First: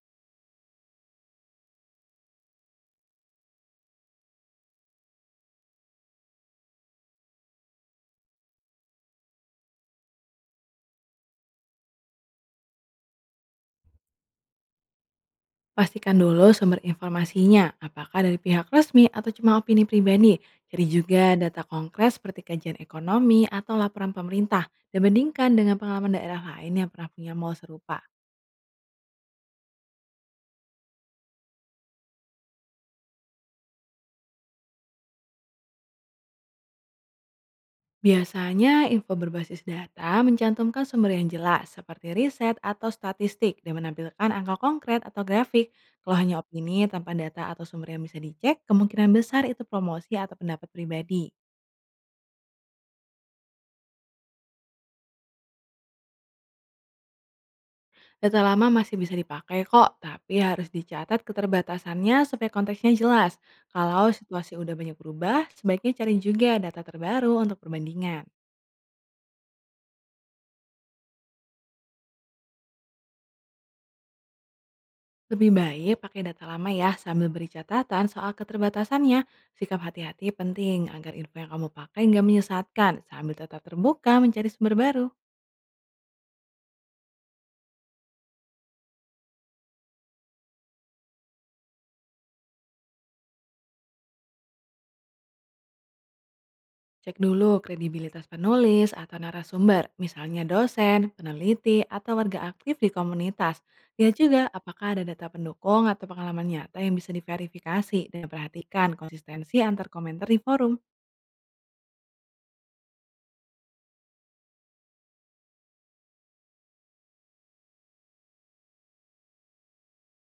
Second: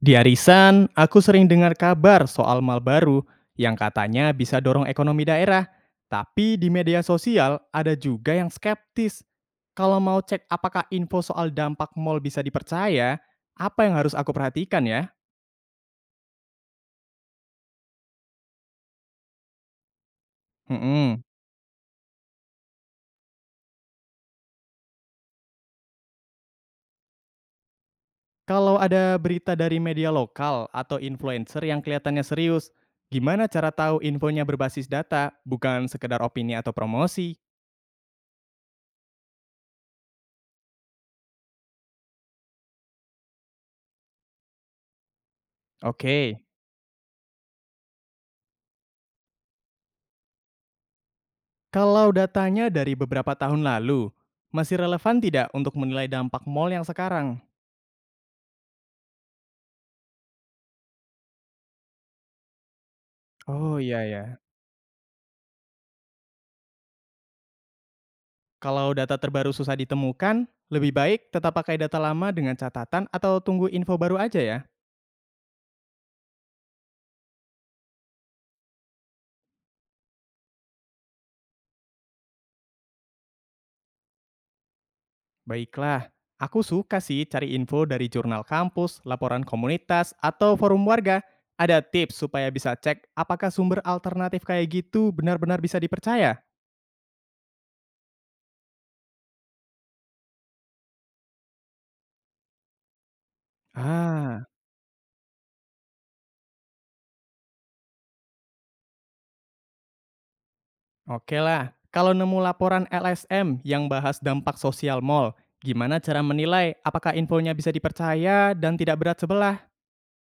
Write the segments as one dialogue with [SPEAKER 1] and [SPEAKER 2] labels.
[SPEAKER 1] Di arisan, aku sering dengar kabar soal mal baru yang katanya bisa dorong ekonomi daerah. Tapi di media sosial ada juga yang skeptis. Kalau mau cek apakah info soal dampak mal bisa dipercaya, apa yang harus aku perhatikan ya?
[SPEAKER 2] Pastikan dulu sumber informasinya, apakah dari pihak resmi atau cuma opini pribadi. Cari juga
[SPEAKER 1] Mm-mm.
[SPEAKER 2] data konkret seperti kajian ekonomi atau laporan pemerintah dan bandingkan dengan pengalaman daerah lain yang pernah punya mall serupa.
[SPEAKER 1] Kalau ada berita dari media lokal atau influencer yang kelihatannya serius, gimana cara tahu infonya berbasis data, bukan sekedar opini atau promosi?
[SPEAKER 2] Biasanya info berbasis data mencantumkan sumber yang jelas seperti riset atau statistik dan menampilkan angka konkret atau grafik. Kalau hanya
[SPEAKER 1] Oke.
[SPEAKER 2] opini tanpa data atau sumber yang bisa dicek, kemungkinan besar itu promosi atau pendapat pribadi.
[SPEAKER 1] Kalau datanya dari beberapa tahun lalu, masih relevan tidak untuk menilai dampak mall yang sekarang?
[SPEAKER 2] Data lama masih bisa dipakai kok, tapi harus dicatat keterbatasannya supaya konteksnya jelas.
[SPEAKER 1] Oh, iya
[SPEAKER 2] Kalau
[SPEAKER 1] ya.
[SPEAKER 2] situasi udah banyak berubah, sebaiknya cari juga data terbaru untuk perbandingan.
[SPEAKER 1] Kalau data terbaru susah ditemukan, lebih baik tetap pakai data lama dengan catatan atau tunggu info baru aja ya.
[SPEAKER 2] Lebih baik pakai data lama ya, sambil beri catatan soal keterbatasannya. Sikap hati-hati penting agar info yang kamu pakai nggak menyesatkan, sambil tetap terbuka mencari sumber baru.
[SPEAKER 1] Baiklah, aku suka sih cari info dari jurnal kampus, laporan komunitas, atau forum warga. Ada tips supaya bisa cek apakah sumber alternatif kayak gitu benar-benar bisa dipercaya?
[SPEAKER 2] Cek dulu kredibilitas penulis atau narasumber, misalnya dosen, peneliti, atau warga aktif di komunitas. Lihat juga
[SPEAKER 1] Ah,
[SPEAKER 2] apakah ada data pendukung atau pengalaman nyata yang bisa diverifikasi, dan perhatikan konsistensi antar komentar di forum.
[SPEAKER 1] oke lah, kalau nemu laporan LSM yang bahas dampak sosial mall, gimana cara menilai apakah infonya bisa dipercaya dan tidak berat sebelah?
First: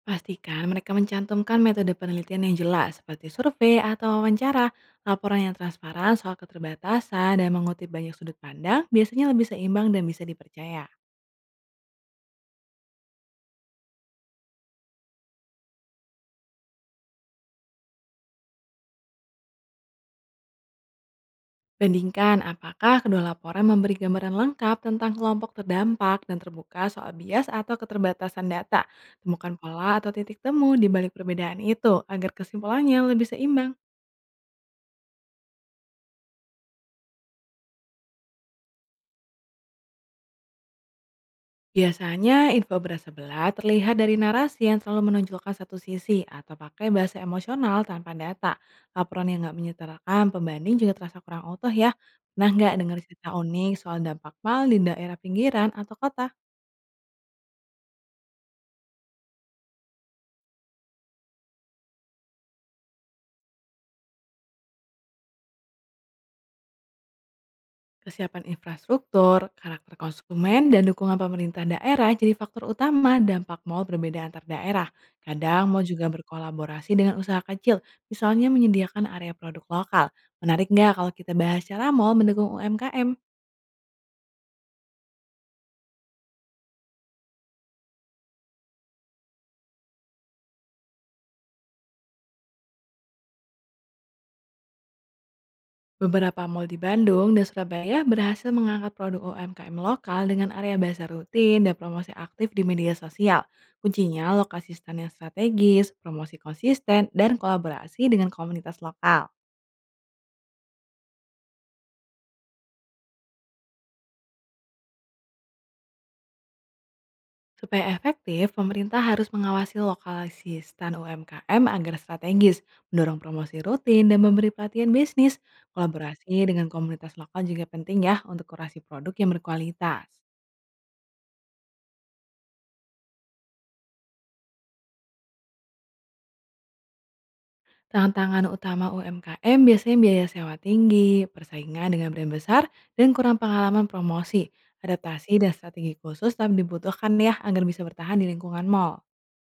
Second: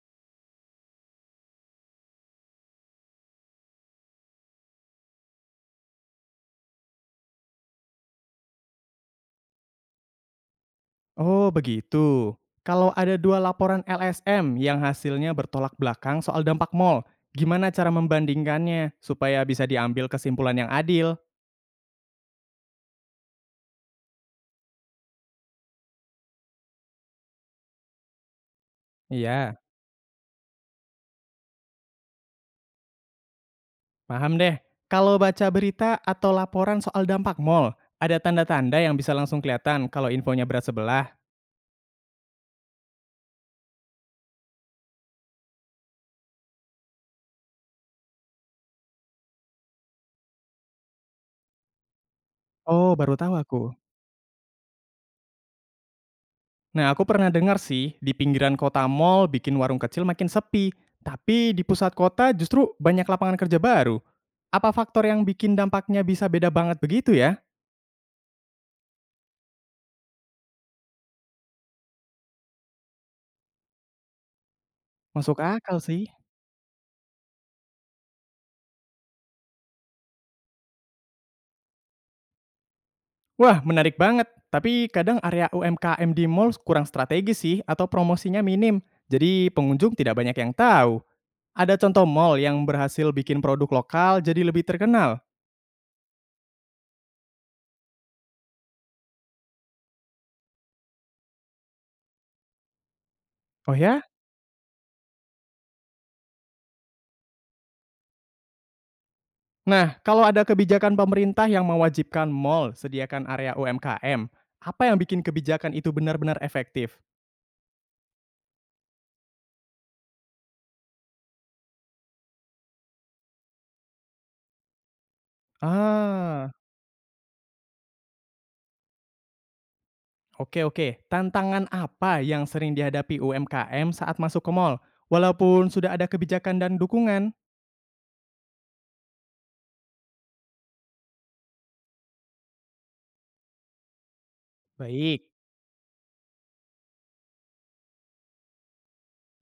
[SPEAKER 2] Pastikan mereka mencantumkan metode penelitian yang jelas seperti survei atau wawancara. Laporan yang transparan soal keterbatasan dan mengutip banyak sudut pandang biasanya lebih seimbang dan bisa dipercaya.
[SPEAKER 1] Oh begitu. Kalau ada dua laporan LSM yang hasilnya bertolak belakang soal dampak mall, gimana cara membandingkannya supaya bisa diambil kesimpulan yang adil?
[SPEAKER 2] Bandingkan apakah kedua laporan memberi gambaran lengkap tentang kelompok terdampak dan terbuka soal bias atau keterbatasan data. Temukan
[SPEAKER 1] Iya,
[SPEAKER 2] pola atau titik temu di balik perbedaan itu agar kesimpulannya lebih seimbang.
[SPEAKER 1] paham deh. Kalau baca berita atau laporan soal dampak mall, ada tanda-tanda yang bisa langsung kelihatan kalau infonya berat sebelah.
[SPEAKER 2] Biasanya info berasa belah terlihat dari narasi yang selalu menonjolkan satu sisi atau pakai bahasa emosional tanpa data. Laporan yang nggak menyetarakan pembanding juga terasa kurang utuh ya. Pernah nggak
[SPEAKER 1] Oh,
[SPEAKER 2] dengar
[SPEAKER 1] baru
[SPEAKER 2] cerita
[SPEAKER 1] tahu aku.
[SPEAKER 2] unik soal dampak mal di daerah pinggiran atau kota?
[SPEAKER 1] Nah, aku pernah dengar sih, di pinggiran kota mall bikin warung kecil makin sepi, tapi di pusat kota justru banyak lapangan kerja baru. Apa faktor yang bikin dampaknya bisa beda banget begitu ya?
[SPEAKER 2] Kesiapan infrastruktur, karakter konsumen, dan dukungan pemerintah daerah jadi faktor utama dampak mal berbeda antar daerah.
[SPEAKER 1] Masuk
[SPEAKER 2] Kadang
[SPEAKER 1] akal
[SPEAKER 2] mau juga
[SPEAKER 1] sih.
[SPEAKER 2] berkolaborasi dengan usaha kecil, misalnya menyediakan area produk lokal. Menarik nggak kalau kita bahas cara mal mendukung UMKM?
[SPEAKER 1] Wah, menarik banget. Tapi kadang area UMKM di mall kurang strategis sih atau promosinya minim. Jadi pengunjung tidak banyak yang tahu. Ada contoh mall yang berhasil bikin produk lokal jadi lebih terkenal.
[SPEAKER 2] Beberapa mal di Bandung dan Surabaya berhasil mengangkat produk UMKM lokal dengan area bahasa rutin dan promosi aktif di media sosial.
[SPEAKER 1] Oh ya?
[SPEAKER 2] Kuncinya lokasi stand yang strategis, promosi konsisten, dan kolaborasi dengan komunitas lokal.
[SPEAKER 1] Nah, kalau ada kebijakan pemerintah yang mewajibkan mall sediakan area UMKM, apa yang bikin kebijakan itu benar-benar efektif?
[SPEAKER 2] Supaya efektif, pemerintah harus mengawasi lokalisasi stan UMKM agar strategis, mendorong promosi rutin, dan memberi pelatihan bisnis. Kolaborasi
[SPEAKER 1] Ah,
[SPEAKER 2] dengan komunitas lokal juga penting ya, untuk kurasi produk yang berkualitas.
[SPEAKER 1] oke oke. Tantangan apa yang sering dihadapi UMKM saat masuk ke mall? Walaupun sudah ada kebijakan dan dukungan.
[SPEAKER 2] Tantangan utama UMKM biasanya biaya sewa tinggi, persaingan dengan brand besar, dan kurang pengalaman promosi.
[SPEAKER 1] Baik.
[SPEAKER 2] Adaptasi dan strategi khusus tetap dibutuhkan ya, agar bisa bertahan di lingkungan mall.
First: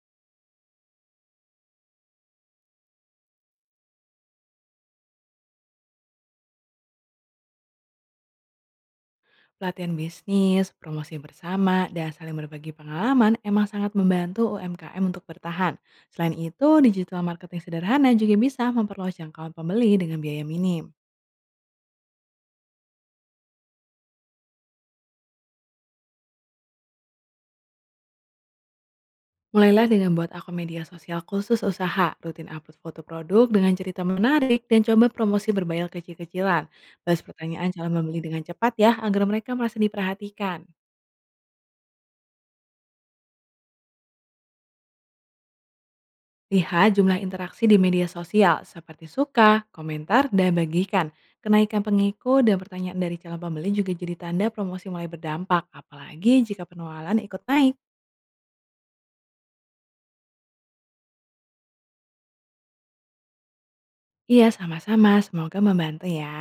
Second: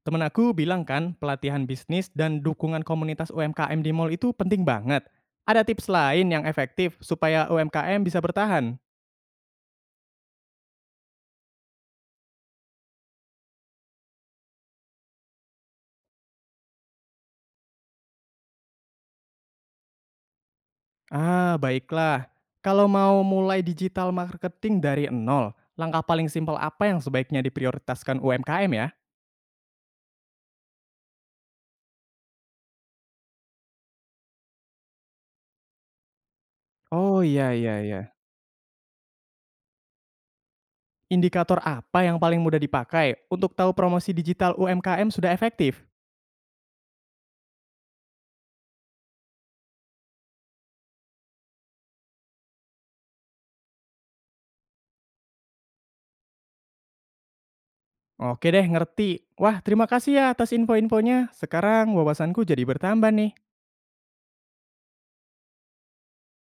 [SPEAKER 1] Temen aku bilang kan, pelatihan bisnis dan dukungan komunitas UMKM di mall itu penting banget. Ada tips lain yang efektif supaya UMKM bisa bertahan?
[SPEAKER 2] Pelatihan bisnis, promosi bersama, dan saling berbagi pengalaman emang sangat membantu UMKM untuk bertahan. Selain itu, digital marketing sederhana juga bisa memperluas jangkauan pembeli dengan biaya minim.
[SPEAKER 1] Ah, baiklah. Kalau mau mulai digital marketing dari nol, langkah paling simpel apa yang sebaiknya diprioritaskan UMKM ya?
[SPEAKER 2] Mulailah dengan buat akun media sosial khusus usaha, rutin upload foto produk dengan cerita menarik, dan coba promosi berbayar kecil-kecilan. Balas
[SPEAKER 1] Oh, iya
[SPEAKER 2] pertanyaan
[SPEAKER 1] iya
[SPEAKER 2] calon
[SPEAKER 1] iya.
[SPEAKER 2] pembeli dengan cepat ya, agar mereka merasa diperhatikan.
[SPEAKER 1] Indikator apa yang paling mudah dipakai untuk tahu promosi digital UMKM sudah efektif?
[SPEAKER 2] Lihat jumlah interaksi di media sosial seperti suka, komentar, dan bagikan. Kenaikan pengikut dan pertanyaan dari calon pembeli juga jadi tanda promosi mulai berdampak, apalagi jika penjualan ikut naik.
[SPEAKER 1] Oke deh, ngerti. Wah, terima kasih ya atas info-infonya. Sekarang wawasanku jadi bertambah nih.
[SPEAKER 2] Iya, sama-sama. Semoga membantu ya.